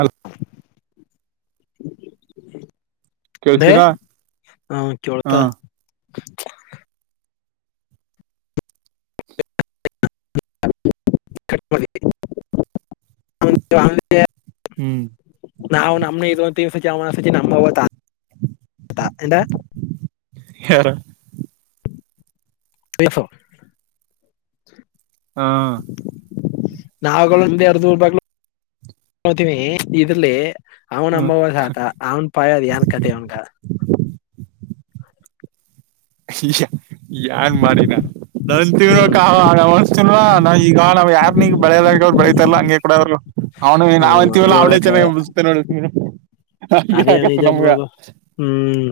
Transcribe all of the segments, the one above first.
ಅಲ್ [unintelligible] ಕೇಳ್ಸಿರಾ [unintelligible] ಹ ಚೋಳ್ತ ಹಾ ಅ [unintelligible] [unintelligible] [unintelligible] ಹ್ಮ್ ಪತ್ತಿ ನಮ್ಮ ಎಂತ ಹೇರು [unintelligible] ಹಾ [unintelligible] ಅವನ್ ಹ್ಮ್ ಅಂಬವ ಸಾತ ಅವನ್ ಪಾಯದು ನ್ ಕತೆ ಅವನಗ ಇ ಯಾನ್ ಮಾಡಿನ ನ ಹ್ಮ್ ತಿವೋನ್ವಾ ನ ಈಗ ನಾವ್ ಯಾರ್ ನೀಗ್ ಬೆಳೆದಾಗ ಬೆಳಿತತಾರಲ್ಲ ಹಂಗೆ ಕೂಡ ಅವರು ಅವ್ನು ನಾವ್ ಹ್ಮ್ ಅಂತೀವಲ್ಲ ಅವ್ಳೇ ಚೆನ್ನಾಗಿ ಹೇಳಕ್ಕಾಗಲ್ಲ ಬತ ನೋಡ ಅದೇ ಹಾಗ ಆತ್ತು ನಿಜ ನಮ್ಗ ಬಿಡೋದು ಹ್ಮ್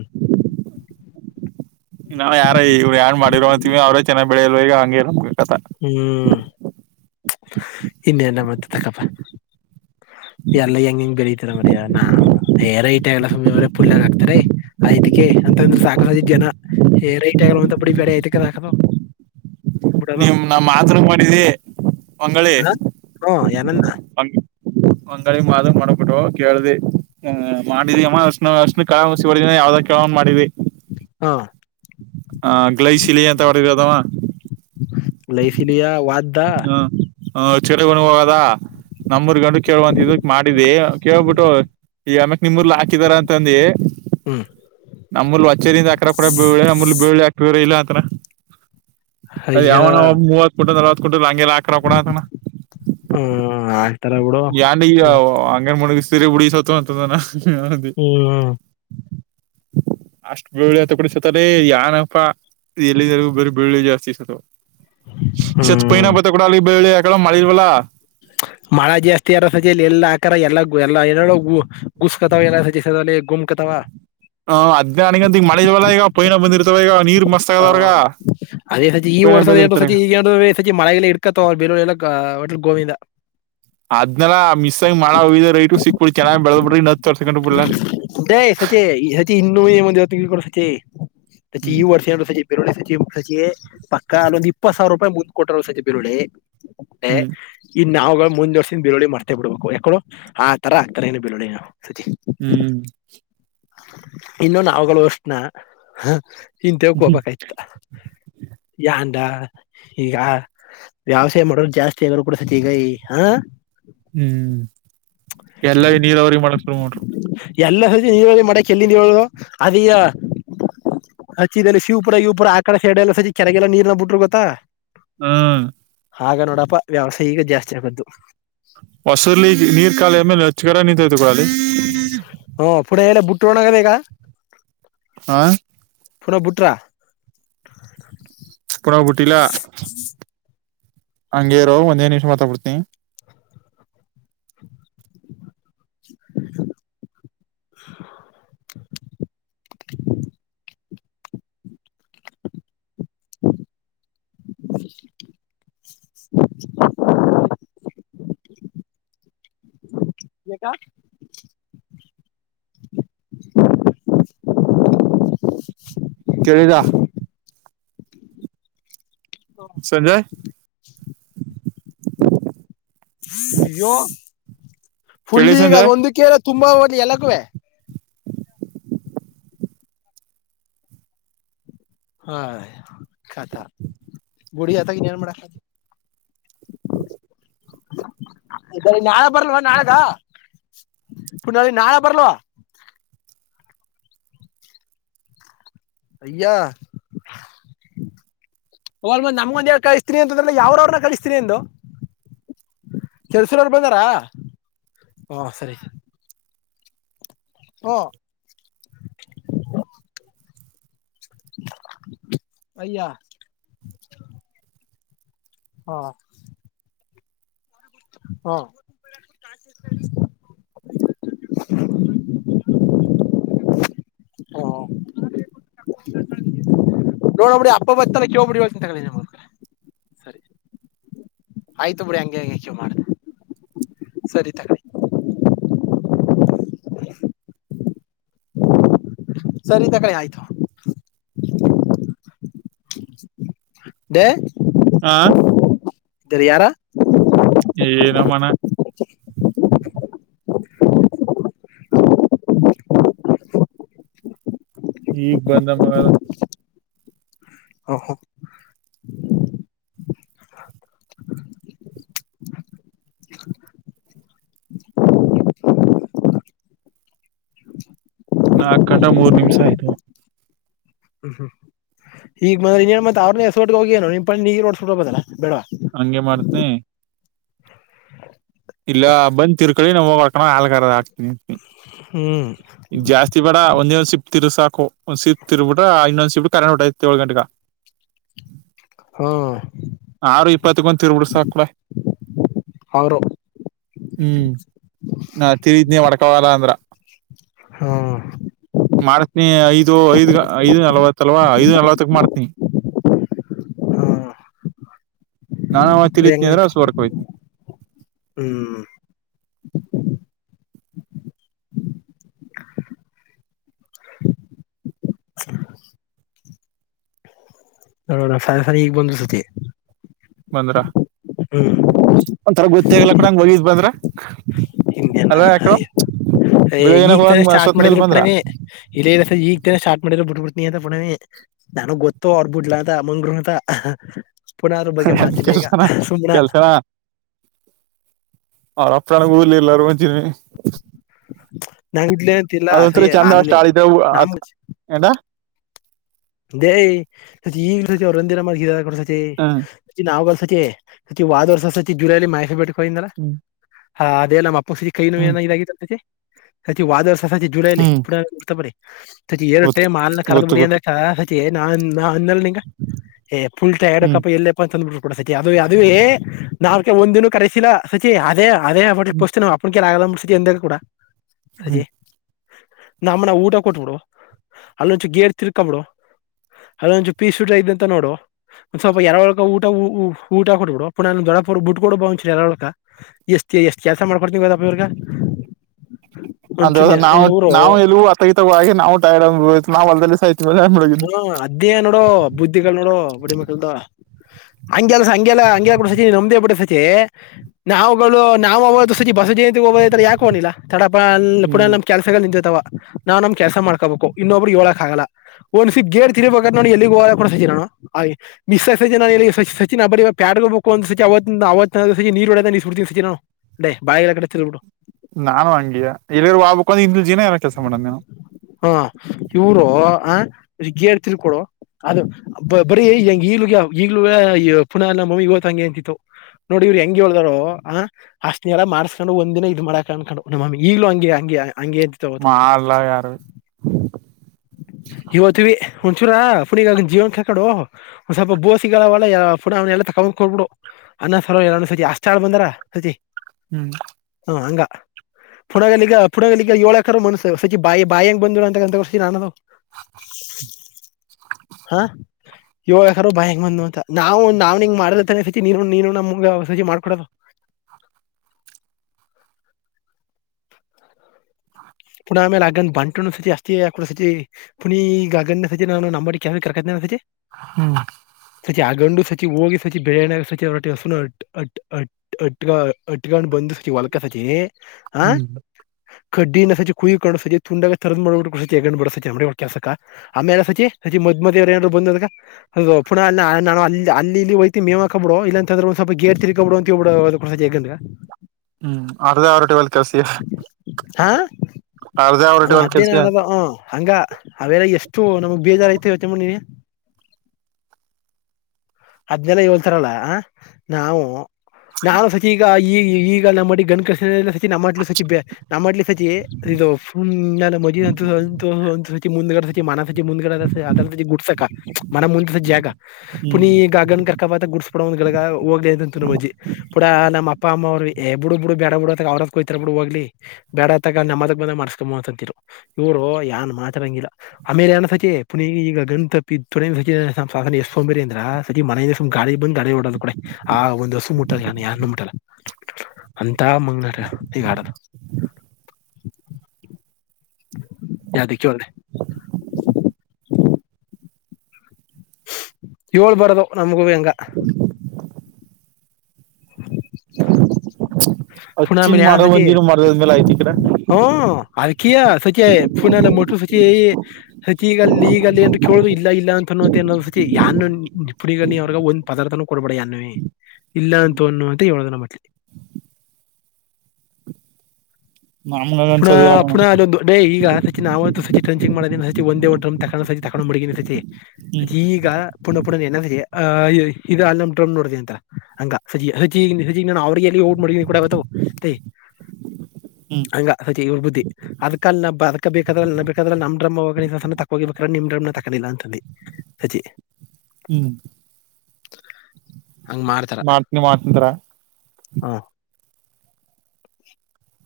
ನಾವ ಯಾರ ಇವ್ರು ಯಏನ್ ಮಾಡರೋ ಅಂತೀವಿ ಅವ್ರ ಚನ್ನಾಗ ಬೆಳಿಲ್ವ ಈಗ ಹಂಗಗೆ ಹ್ಮ್ ಇನ್ನೆಲ್ಲ ಮತ್ತ ತಕ್ಕಪ ಎಲ್ಲ ಹೆಂಗ ಹೆಂಗ್ ಬೆರತಾರ ಮರಿಯ ನಾ ಏ ರೈಟ್ ಆಗಲ್ಲ ಸುಮ್ಮಿ ಅವರ ಪುಲ್ಲಾಗ ಹಕ್ತಾರ ಆಐ್ಿಕ ಅಂತಂದ್ರ ಸಾಕು ಸಾಕ ಜನ ಏ ರಐಟ್ ಆಗಲ್ಲಂತ ಬಿಡಿ ಬೇರೆ ಐತಿಕ ಸಾಕದು ಬಿಡದ ನಾವು ಮಾತರೆ ಮಾಡಿದ್ದಿ ಅಂಗಗಳಿ ಹಾ ಏನನ್ನ ಅಂಗಗಳಿ ಮಾದ ಮಾಡಬಿಟ್ಟು ಕೇಳ್ದಿ್ ಮಾಡಿದಿ ಅಮ್ಮ್ಣಷ್ಣ ಕಸಿವಗಿನ ಯಾವ್ದ ಕೇಳವ್ ಮಾಡಿದಿ ಹಾ ಹ ಗ್ಲೈ ಶಿಲಿ ಎಂತ ಹೊ ಅದಾವ ಲೈಫ್ ಇಲಿಯಾ ವಾದ್ದ ಹಾ ಹ ಚರ ಬುವ ನಮ್ಮೂರ್ ಗಂಡು ಕೇಳುವಂತ ಇದ ಮಾಡಿದಿ ಕೇಳ್ಬಿಟ್ಟು ಈಗ ಅಮಕ್ ನಿಮರ್ಲ್ ಹಾಕಿದಾರ ಅಂತಂದ ಹ್ಮ್ ನಮ್ಮೂರ್ಲ್ ಅಚ್ಚೇರಿಂದ ಅಕ ಕೂಡ ಬಿಮ್ಮ ಬಿ ಹಾಕ್ತರ ಇಲ್ಲ ಅ [unintelligible] ಅದ ಅಯ್ಯ ಯಾವನ ಮೂವತ್ತು ಕೊಟ್ಟ ಲಾಂಗೆಲ್ಲಾಕ ರಕಡತಣ ಹ್ಮ್ ಆಡ್ತಾರ ಬಿಡು ನ್ ಹ್ಮ್ ಹಂಗೇನ್ ಮುಣಗಿಸ ಸೀರಿ ಉುಡಿಿಸತ ಅಂತದಾನ ಹ ಅದೇ ಹ್ಮ್ ಅಷ್ಟ್ ಬೆಳ್ಳಳ್ಳಿ ಅಂತ ಕಡಿಸತಲ್ಲ ಯಏನಪ್ಪಾ ಎಲ್ಲಿಗೂ ಬರ ಬೆಳ್ಳುಳ್ಳಿ ಜಾಸ್ತಿ ಇಸತ ಶತ್ ಹ್ಮ್ ಪೈನಾ ಬತ್ತ ಕೂಡ ಅಲ್ಲಿ ಬೆಳ್ಳಿ ದೆಲ್ಲ ಮಳಿಲ್ವಲ್ಲ. [inaudible] ಮಳ ಜಾಸ್ತಿ ಆರೋ ಸಜಲಿ ಎಲ್ ಅಕಾರ ಎಲ್ಲ ಎಲ್ಲಾ ಏನೇಳು ಗುಸ್ಕತಾವ ಎಲ್ಲ [unintelligible] ಗುಮ್ ಕತಾವ. ಅಹ್ ತವ ಇವ ನೀರ್ ಮಸ್ತ್ ಹಾ ಆಗದವ್ರಗ ಅದೇ ಸಜಿ ಈ ಪೈನ ವರ್ಷದರು ಬೆಳಿರ್ತಾರ ಸಚಿ ಈಗ ಸಚಿ ಮಳೆ ಗಿಳೆ ಇಡ್ಕತ ಅವ್ ಬೇರವ ಎಲ್ಲ ಒಟ್ಲ ಗೋವಿಂದ. ಅದ್ನಲ್ಲ ಮಿಸ್ಸಂಗ ಮಾಡ ಹ ರೈಟ್ರು ಸಿಕ್ಕ ಬಿಳ್ ಚೆನ್ನಾಗಿ ಬೆಳದ ಬಿಟ್ರ ಇನ್ ಹ ದೇ ಸಚೆ ಈ ಸಚೆ ಇನ್ನು ಮಂದಿ ಹೊತ್ತುಳ್ಕಡು ಸಚೆ ಸಚೆ ಹ್ಮ್ ಈ ವರ್ಷ ಹೇಳು ಸಚೆ ಬೆರಳ ಸಚಿ ಸಚೆ ಪಕ್ಕ ಅಲ್ಲೊಂದು ಇಪ್ಪತ್ತು ಸಾವಿರ ರಪಾಯಿ ಮುಂದ್ ಕೊಟ್ರ ಸಚಿ ಬಿರುಳ್ಳಿ. ಹ್ಮ್ [unintelligible] ನಾವುಗಳ್ ಮುಂದ್ವರ್ಸ ಇಂದ್ ಬಿರುಳ್ಳಿ ಮಾಡ್ತೇವ್ ಬಿಡುಕು ಯಕೇಳು ಆ ತರ ಆಗ್ತರ್ ಏನು ಬ ಬಿರುಳಿ ನಾವು. ಹ್ಮ್ ಇನ್ನು ನಾವುಗಳು ಉಷ್ಣ ಅಹ್ ಹಿಂತಾವ್ಕ್ ಹ್ಮ್ ಹೋಗ್ಬೇಕಾಯ್ತು ಯಂಡ ಈಗ ವ್ಯವಸಾಯ ಮಾಡೋ ಜಾಸ್ತಿ ಆಗ್ರರು ಕೂಡಸತಿ ಈಗ ಈ ಹಾ ಹ್ಮ್ ಎಲ್ಲ ನೀರಾವರೀ ಮಾಡಕ್ ಶುರು ಮಾಡ್ಬಿಟ್ರು. ಎಲ್ಲ ಸಚಿ ಇವಾಗೆ ಮಾಡಕ್ ಎಲ್ಲಿಂದ ಹೇಳುದು ಅದ ಹಚ್ಚಿದಲ್ಲಿ ಶಿವಪುರ ಇವ ಪುರ ಆ ಕಡೆ ಸೈಡೆ ಎಲ್ಲ ಸಜಿ ಕೆರೆಗೆಲ್ಲ ನೀರ್ನ ಬಿಟ್ರು ಗೊತ್ತಾ. ಹ್ಮ ಆಗ ನೋಡಪ್ಪ ವ್ಯವಸಾಯ ಈಗ ಜಾಸ್ತಿ ಆಗದ್ದು. ಹೊಸಲಿ ನೀರ್ ಖಾಲಿ ಆ ಮೇಲೆ ನಚ್ಗರ ನಿಂತೈತ ಕೊಡ ಅಲ್ಲಿ. ಟೋಣಗದೆ ಈಗ ಹಾ ಪುನ ಬುಟ್ರಾ. ಇಲ ಹಂಗೇ ಇರೋ ಒಂದೇ ನಿಮಿಷ ಮಾತಾಡ್ಬಡ್ತೀನಿ. [inaudible] [inaudible] ಯಾಕ [inaudible] ಕೇಳಿದ. ಸಂಜಯ್ ಅಯ್ಯೋ ಫುಲ್ ಕೇಳಿ ಈಗ ಅದ ಸಂಜಯ್ ಒಂದು ಕೆರೆ ತುಂಬ ಅವದ್ಲಿ ಎಲ್ಲಗುವೇ. ಹಾ ಕಥ ಬುಡಿಿಯ ಆತ ನ್ನ್ ಮಾಡದು ನಾಳೆ ಬರಲ್ವಾ ನಾಳೆಗ ಪುಲ್ಲಿ ನಾಳೆ ಬರ್ಲ್ವಾ ಅಯ್ಯ ಅವಲ್ ನಮ್ಗಂದ ಕಳಿಸ್ತೀನಿ ಅಂತಂದ್ರ ಯಾವ್ರ ಅವ್ರನ್ನ ಕಳಿಸ್ತೀನಿಂದು ಕೆಲಸರವರು ಬಂದಾರ ಹಾ ಸರಿ ಹಓ ಅಯ್ಯ ಹಾ ಹ ಹ ನೋಡ ಅಪ ಬ ಪಡ ಚಿಂತ ಕ ನಿ ಆಯ್ತು ಬಿಡಿ ಹಂಗಗೆ ಹಂಗಕ ಮಾಡ್ದ ಸರಿ ತಗ ಸರಿ ತ ಕಡೆ ಆಯ್ತು [inaudible] ಹಾ ಇದರ ಯಾರ ಏನೋ ಮನ ಹ ಈಗ್ ಬಂದ ಮಗ ಹ ಹೋ ನಾಕ ಗಂಟಾ ಮೂರ್ ನಿಮಿಷ ಆಯ್ತು ಹ್ಮ್ ಹ್ಮ್ ಈಗೆ ನೀೇನ್ ಮತ್ತತ್ ಅವ್ರನ್ನ ಹೆಸಕಟ್ಟಗ ಹೋಗಿಏನು ನಿನ್ ಪ ನೀಗ ನೋಡ್ಸ್ಕಿ ಬದಲ್ಲ ಹಂಗೆ ಮಾಡ್ತನಿ ಇಲ್ಲ ಬಂದ್ ತಿರ್ಕೊಳ್ಳಿ ನಾ ಹೋಗಳ್ಕ ಹಾಗಾರದ ಹಾಕ್ತೀನಿಂತಿ ಹ ಹ್ಮ ಒಂದ ಒಂದ್ ಶ ಸಿಫ್ಟ ತಿರು ಸಾಕು ಒಂದ್ ಸಿಿಪ್ ತಿರ್ಬ ಬಿಟ್ರ ಇನ್ನೊಂದ್ ಶಿಫ್ಟ ಕರೆಟ್ ಹೊಟೈತಿ ಏಳ್ ಗಂಟಗ ಹಾ ಯಾರು ಇಪ್ಪತ್ತಗೊಂತ ತಿರ್ಬಿಡ್ ಸಾಕ್ಳ ಅವರು ಹ್ಮ್ ನ ತಿಳಿದನಿ ವಡ್ಕಾಗಲ್ಲ ಅಂದ್ರ ಹಾ ಮಾಡ್ತನಿ ಐದು ಐದ್ ಐದು ನಲ್ವತ್ ಅಲ್ವಾ ಐದು ನಲ್ವತ್ತಕ್ ಮಾಡ್ತನಿ ಹ್ಮ್ ನಾನ ಅವಾಗ ಅದೇ ತಿಳತನಿ ಹೆಂಗಂತ ಅಂದ್ರೆಸ ಹೊರ್ಕ ಹೋಯ್ತಿ ಹ್ಮ್ ನೋೋಣ ಸ ಸ ಈಗ ಬಂದು ಸತಿ ಬಂದ್ರ ಹ್ಮ್ ತೇಗಲ್ಲ ಕೂಡಂಗ ಒಗಿದ್ ಬಂದ್ರ ಅಲ್ ಯಾಕ ಅ ಈಗ ತಾನೆ ಸ್ಟಾರ್ಟ ಮಾಡಿದ್ರು ಪೂಡೇ ಇಲ್ಲೇಸ ಈಗ ತಾನೆ ಸಾರ್ಟ್ ಮಾಡಿದ್ರು ಬಿಟ್ಬಿಡ್ತ ನೀ ಅಂತ ಪುಣ ನಾನು ಗೊತ್ತುೋ ಅವರ್ಬಿಡ್ಲಾ ಅಂತ ಅಮ್ಮಂಗರು ಅಂತ ಪುನಃ ಅದ್ರ ಬಗ್ಗೆ ಎ ಮಾತಿಲ್ಲ ಈಗ ಕೆಲ್ಸನ ಸುಮ್ನ ಕೆಲ್ಸನ ಆ ರಪ್ಪನಗ ಹೂಲಿ ಎಲ್ಲಾರ ಬಂತೀಿ ನ ಅದೊಂರ ಚೆಂದ ಅಷ್ಟು ಆಳಿದೆ ನಮ್ ಎಂಡ ದೇ ಈ ಅರಂದರ ಗ ಹ್ಮ್ ನಾಾವ ಬ ವಾದ ವರ್ಷ ಜುಲೈಲಿ ಮಾಹಸಟ್ಟ [unintelligible] ಹಯಿಂದ್ರ [unintelligible] ಹ್ಮ್ ಹಾ ಅದೇ ಅ ಮ ಪು ಸಿ ಕೈನು ಹ್ಮ್ ಏನ ಇದಾಗಿಿತಲ್ತೆೆ ಹ ವಾದಳ [unintelligible] ಸಸಚಿ ಜುಲೈ ಹ್ಮ್ ಪು ಉರ್ತ ಬರ [unintelligible] ಹ ಏ ರೊಟ್ಟೆ ಗೊತ್ತು ಮಾಲ್ ನಖರಚ ಗೊತ್ತು ಬುಡಿಯೆ ಗೊತ್ತು [unintelligible] ಕೆ ನಾನ್ ನಾ ಅಂದೇಲ್ ನಿಂಗ ಏಫುಲ್ಟಾ ಹ್ಮ್ ಎಡಕ್ಕಪ್ಪ ಎಲ್ಲಪ್ಪ ಅಂತ ಅಂದ್ಬಿಟ್ಟು ಕೂಡ ಸಚಿ ಅದು ಅದು ಏ ನಾವ್ಕ ಒಂದಿನ ಕರೆಸಿಲ್ಲ ಸಚಿ ಅದೇ ಅದೇ ಅವಬಟ್ಟ ಪಸ್ತವು ಅ [unintelligible] ಆಲಲ ಮುಸ ಎಂದೆ ಕೂಡ ಹ್ಮ ಸಚಿ ನಮ್ಮನ ಊಟ ಕೊಟ್ಬಿಡು ಅಲ್ಲೊಂಚು ಗೇರ್ ತಿರ್ ಹಕೊ ಬಿಡು ಅದೊಂದುಚು ಪೀಸ್ಟ ಇದ ಅಂತ ನೋಡು ಒಂದ್ ಸ್ವಲ್ಪ ಎರ ಒಳಕ ಊಟ ಊಟ ಕೊಟ್ಬಿಡು ಪುಣ ದೊಡಪ ಬ ಬಿಡ್ ಕೊಡು ಬಂಚ ಎರಡುಳಕ ಎಷ್ಟ ಎಷ್ಟ ಕೆಲ್ಸ ಮಾಡ್ಕೊಡ್ತ ಗದಪ್ಪ ಇರ್ಗ ಅಂದ್ರ ನಾವು ನಾವು ಎಲ್ಲೂ ಅತತವಾಗಿ ನಾವು ಟೈಯಡ್ [inaudible] ನಾವ ಹೊಲದಲ್ಲಿ ಸಯ್ ಹ ಅದ್ದೇ ನೋಡು ಬುದ್ಧಿಗಳು ನೋಡು ಬಡಿಮಕ್ಳದ ಹಂಗೆಲ್ಲ ಹಂಗೆಲ್ಲ ಹಂಗೆಲ್ಲ ಕೂಡ ಸಚಿ [unintelligible] ನಮದೇ ಬಿಟ್ಟ ಸಚಿ ನಾವುಗಳು ನಾವವು ಅವ ಸಚಿ ಬಸವಜೇನ್ ಯಾಕ ಒಗಳಿಲ್ಲ ತಡಪ್ಪ ಅ ಪುನ ಹ್ಮ್ ನಮ್ ಕೆಲಸಗಳು ನಿಂತತವ ನಾವ್ ನಮ ಕೆಲ್ಸ ಮಾಡ್ಕೋಬೇಕು ಇನ್ನೊಬ್ಬ್ರಿಗೆ ಎಳಕ್ ಆಗಲ್ಲ ಒಂದ್ ಸಿಚಿ ಗೇರ್ ತಿರ್ಬೇಕ ನು ಎಲ್ಲಿಗೆ ಹೋಗ ಕಡ ಸಚಿ ನು ಮಿಸ್ ಸಜಿ ನ ಸಚಿ ಪ್ಯಾಟೆಗಹೋಗ್ಬೇಕು ಸಸಚಿ ಅವತಿಂದ ನೀರ್ಹೊಡಡ್ತ ಸಚ ನು ಬಾಳಡು [unintelligible] ನಾನು ಹಂಗಿಯ ಇಲ್ಲಿ ಬಾಬಕ ಯಿಂದಜೀನ ಏನ ಕೆಲ್ಸ ಮಾಡನ ಹಾ ಇವರು ಆ ಗೇರ್ ತಿರ್ ಕೊಡು ಅದು ಬರೀ ಹೆಂಗ ಈಗ್ ಈಗ್ಲೂ ಪುನಃ ನಮ್ಮಮ್ಮಿ ಇವತ್ತು ಹಂಗೆ ಅಂತಿತ್ತು ನೋಡಿ ಇವ್ರು ಹೆಂಗಗೆ ಹೇಳ್ದಾರೋ ಆ ಅಷ್ಟನ ಎಲ್ಲ ಮಾಡಸ್ಕೊಂಡು ಒಂದ್ನ ಇದ್ ಮಾಡಾಕ ಅನ್ಕೊಂಡು ನಮ್ಮಮ್ಮಿ ಈಗ್ಲೂ ಹಂಗೆ ಹಂಗೆ ಅಂತಿತ್ತು ಅವತ್ತು ಮಾ ಎಲ್ಲಾ ಯಾರ- ಇವತ್ವಿ ಒಂಚೂರ ಈಗ ಜೀವನ್ ಕಳ್ಕಡು ಒಸ್ವಲ್ಪ ಬೋಸ ಸಿಗಲ್ಲ [unintelligible] ಪುಡ ಅವ್ನ ಎಲ್ಲ ತಗೊಂದ್ಕೋಡ್ಬಿಡು ಅನ್ನ ಸ ಸತಚಿ ಅಷ್ಟಾಳ್ ಬಂದರ ಸತಚಿ ಹ್ಮ್ ಹಂಗ ಪುಡಗ ಈಗ ಪುಡಗ ಈಗ ಏಳಕರ ಮಸ್ಸು ಸಚಿ ಬಾಯಿ ಬಾಯಂಗ ಬಂದ್ರು ಅಂತ ರ ಆನ್ನದು ಹಾ ಯುವ ಯಕರು ಭಯಂಗ ಬಂದ ಅಂತ ನಾವು ನಾವ್ ಹಂಗ ಮಾಡಲತಾನ ಸಚಿ ನೀನು ನೀನು ನಮಂಗ ಸಚಿ ಮಾಡ್ಕೊಡದು ಹ ಪುನ ಆಮೇಲೆ ಅಗನ್ ಬಂಟು ಸತಿ ಅಸ್ತಿ ಹಾಕ ಸತಿ ಪುನ ಈಗ ಸತಿ ನಾನು ನಂಬ ಕರ್ಕತಿ ಹ್ಮ್ ಸಚಿ ಆಗಂಡು ಸಚಿ ಹೋಗಿ ಸಚಿ ಬಿರಿಯಾನಿ ಆಗ ಸಚಿಟ್ಟಿ ಹಸು ಅಟ್ ಅಟ್ ಅಟ್ಗ್ ಅಟ್ಕೊಂಡ್ ಬಂದು ಸಚಿ ಹೊಲ್ಕ ಸಚಿನಿ ಹ್ಮ್ ಕಡ್ಡಿ ನಸೆ ಕುಯ್ಕು ಸಿ ತುಂಡಗ ತರದ್ ಮಾಡ್ಬಿಟ್ಟು ಕುಸಗ್ ಬಿಡ ಸಚಿ ಕೆಸಕ ಆಮೇಲೆ ಸಚಿಜ ಮ್ದವನಾದರು ಬಂದದಾಗ ಪುನಃ ಅ ನಾನು ಅಲ್ಲಿ ಅಲ್ಲಿ ಹುಯಿತಿಮಿ ಮೇ್ವ್ಕ ಬಿಡು ಇಲ್ಲ ಅಂದ್ರೆ ಒಂದ ಸ್ವಲ್ಪ ಗೇರ್ ತಿರ್ಕಬ ಬಿಡು ಅಂತ ಹಳ್ಡುಸ ಹೆಗಂಡ ಹ್ಮ್ ಅರ್ಧ ಆ ರೊಟಿ ಒಲ್ ಕೆರ್ಸಿಯ ಹಾ ಅರ್ದ ಹ ಅವರಟಲ್ ಅದೇನ ಕೆಲ್ಸ ಅನ್ನೋದು ಹ ಹಂಗ ಅವೆಲ್ಲ ಎಷ್ಟು ನಮಗ್ ಬೇಜಾರ ಐತಿ ಯೋಚಮಡನಿನ್ ಅದ್ನೆಲ್ಲ ಹೇಳ್ತಾರಲ್ಲ ನಾವು ನಾನು ಸತಿ ಈಗ ಈ ಈಗಲ್ಲ ಮಾಡಿ ಗನ ಕಸಲ್ಲ ನಮ್ಮ ಅಟ್ಲು ಸತಿ ನಮ್ಮ ಅಟ್ಲ ಸತಿ ಇದುು ನ ಮಜಂತ ಸ ಮುಂದಗಡೆ ಮ ಮು ಅ ಗುಡಸಕ ಮ ಮುಸ ಜಗ ಪ ಈ ಹ್ಮ್ ಕರ್ಕಬ ಗುಸ್ಬಡ ಒಂದಿಳಗ ಹೋಗ್ಲಿ ಅಂತ ನಮ್ಮಜ್ಜಿ ಪುಡ ನಮ್ಮಪ್ಪ ಅಮ್ಮ ಅವ್ರು ಬಿಡು ಬ ಬಿಡು ಬೇಡ ಬ ಬಿಡು ಅ ಅವ್ರಯತಾರ ಬಿಡು ಹೋಗ್ಲಿ ಬೇಡ ಅತ್ತ ನಮ್ಮದಕ್ ಬಂದ ಮಾಡಸ್ಕೊಂಬ ಅಂತಿರು ಇವರುಏನ್ ಮಾತ್ರಂಗಿಲ್ಲ ಆಮೇಲೆ ನ ಸಚತಿ ಪುನೀ ಈಗ ಗಂ ಸನ ಎಸ್ಕೊಂಬಿರ ಅಂದ ಸತಿ ಮನ ದಿವಸ್ ಗಾಡಿ ಬಂದ್ ಗಾಡಿ ಓಡಲ್ ಕೂ ಆ ಒಂದ್ಿವಸ ಮುಟ್ಟ ಮುಲ್ಲ ದಾ ಮಂಗನ ಈ ಗಾಡ [unintelligible] ಯಾದಕ್ಕೆ ಒ್ರೆ ಏಳ್ ಬರದು ನಮಗೂ [unintelligible] [inaudible] ಅಚ್ಚಿನ್ ಮಾಡ ಬಂದಿರ ಮಾಡಿದದ್ಮೇ ಆ್ತು ಾ ಹ್ಮ ಅಕಿಯ ಸಚ ಪುನಲ್ಲ ಮಟು ಸಚ ಹ ಈಗ ಅಲ್ಲಿ ಈಗ ಅಲ್ಲಿ ಅ ಕೇಳುವ ಇಲ್ಲ ಇಲ್ಲ ಇಲ್ಲ ಅಂತ ಅನ್ನುವಂತನ್ನೊಂದ್ಸತಿ ಯಾನು ನಿ ಪುಣಿಗ ಅವ್ರಾಗ ಒಂದ್ ಪದಾರ್ಥನ ಕೊಡ್ಬೇಡ ಯಾನೇ ಇಲ್ಲ ಅಂತ ಅನ್ನುಂತ ಹೇಳೋದನ್ನ ಮಲಿ ನಮ್ಗ ಪುಣಃ ಅನ್ಸೋದಿಲ್ಲ ಕಣೋ. ಪುನಃ ಅಲ್ಲಿೊಂದು ಡೇ ಈಗ ಸಚ ನಾವಂತ ಸಚ ಟಂಚಂಗ ಮಾಡಿದ ಸ ಒಂದ ಒ ತ ಸ ತಕೊಂಡು ಮಾಡಿದ್ದನಿ ಸತಿ ಅ ಹ್ಮ್ ಈಗ ಪುಣಃ ಪುಣ ಸಜ ಇದು ಅ ನ ಡ್ರ್ ನೋಡಿದೆ ಅಂತ ಹಂಗ ಸಜ ಸಜ ಸಜ ನಾ ಅವ್ರಿಗೆ ಎಲ್ಲಿ ಹೋಗ ಮಾಡನಿ ಕೂಡ ಬತವು ಸೇ ಹ್ಮ್ ಹಂಗ ಸಚಿ ಇವ್ರ ಬುದ್ಧಿ ಅದಕಾಲ ನ ಅದ್ ಬೇಕಾದ್ರ ನ ಬೇಕಾದ್ರ ನಮ್ ಡ್ರಮ ಹ ಸಣ್ಣ ತಗೋಗಿಬೇಕ್ರ ನಿಮ್ ಡ್ರಮನ ತಕದಿಲ್ಲ ಅಂತಂದ ಸಚಿ ಹ್ಮ್ ಮಾಡ್ತೀನಿ ಮಾಡ್ತಂತರ ಹಾ [inaudible]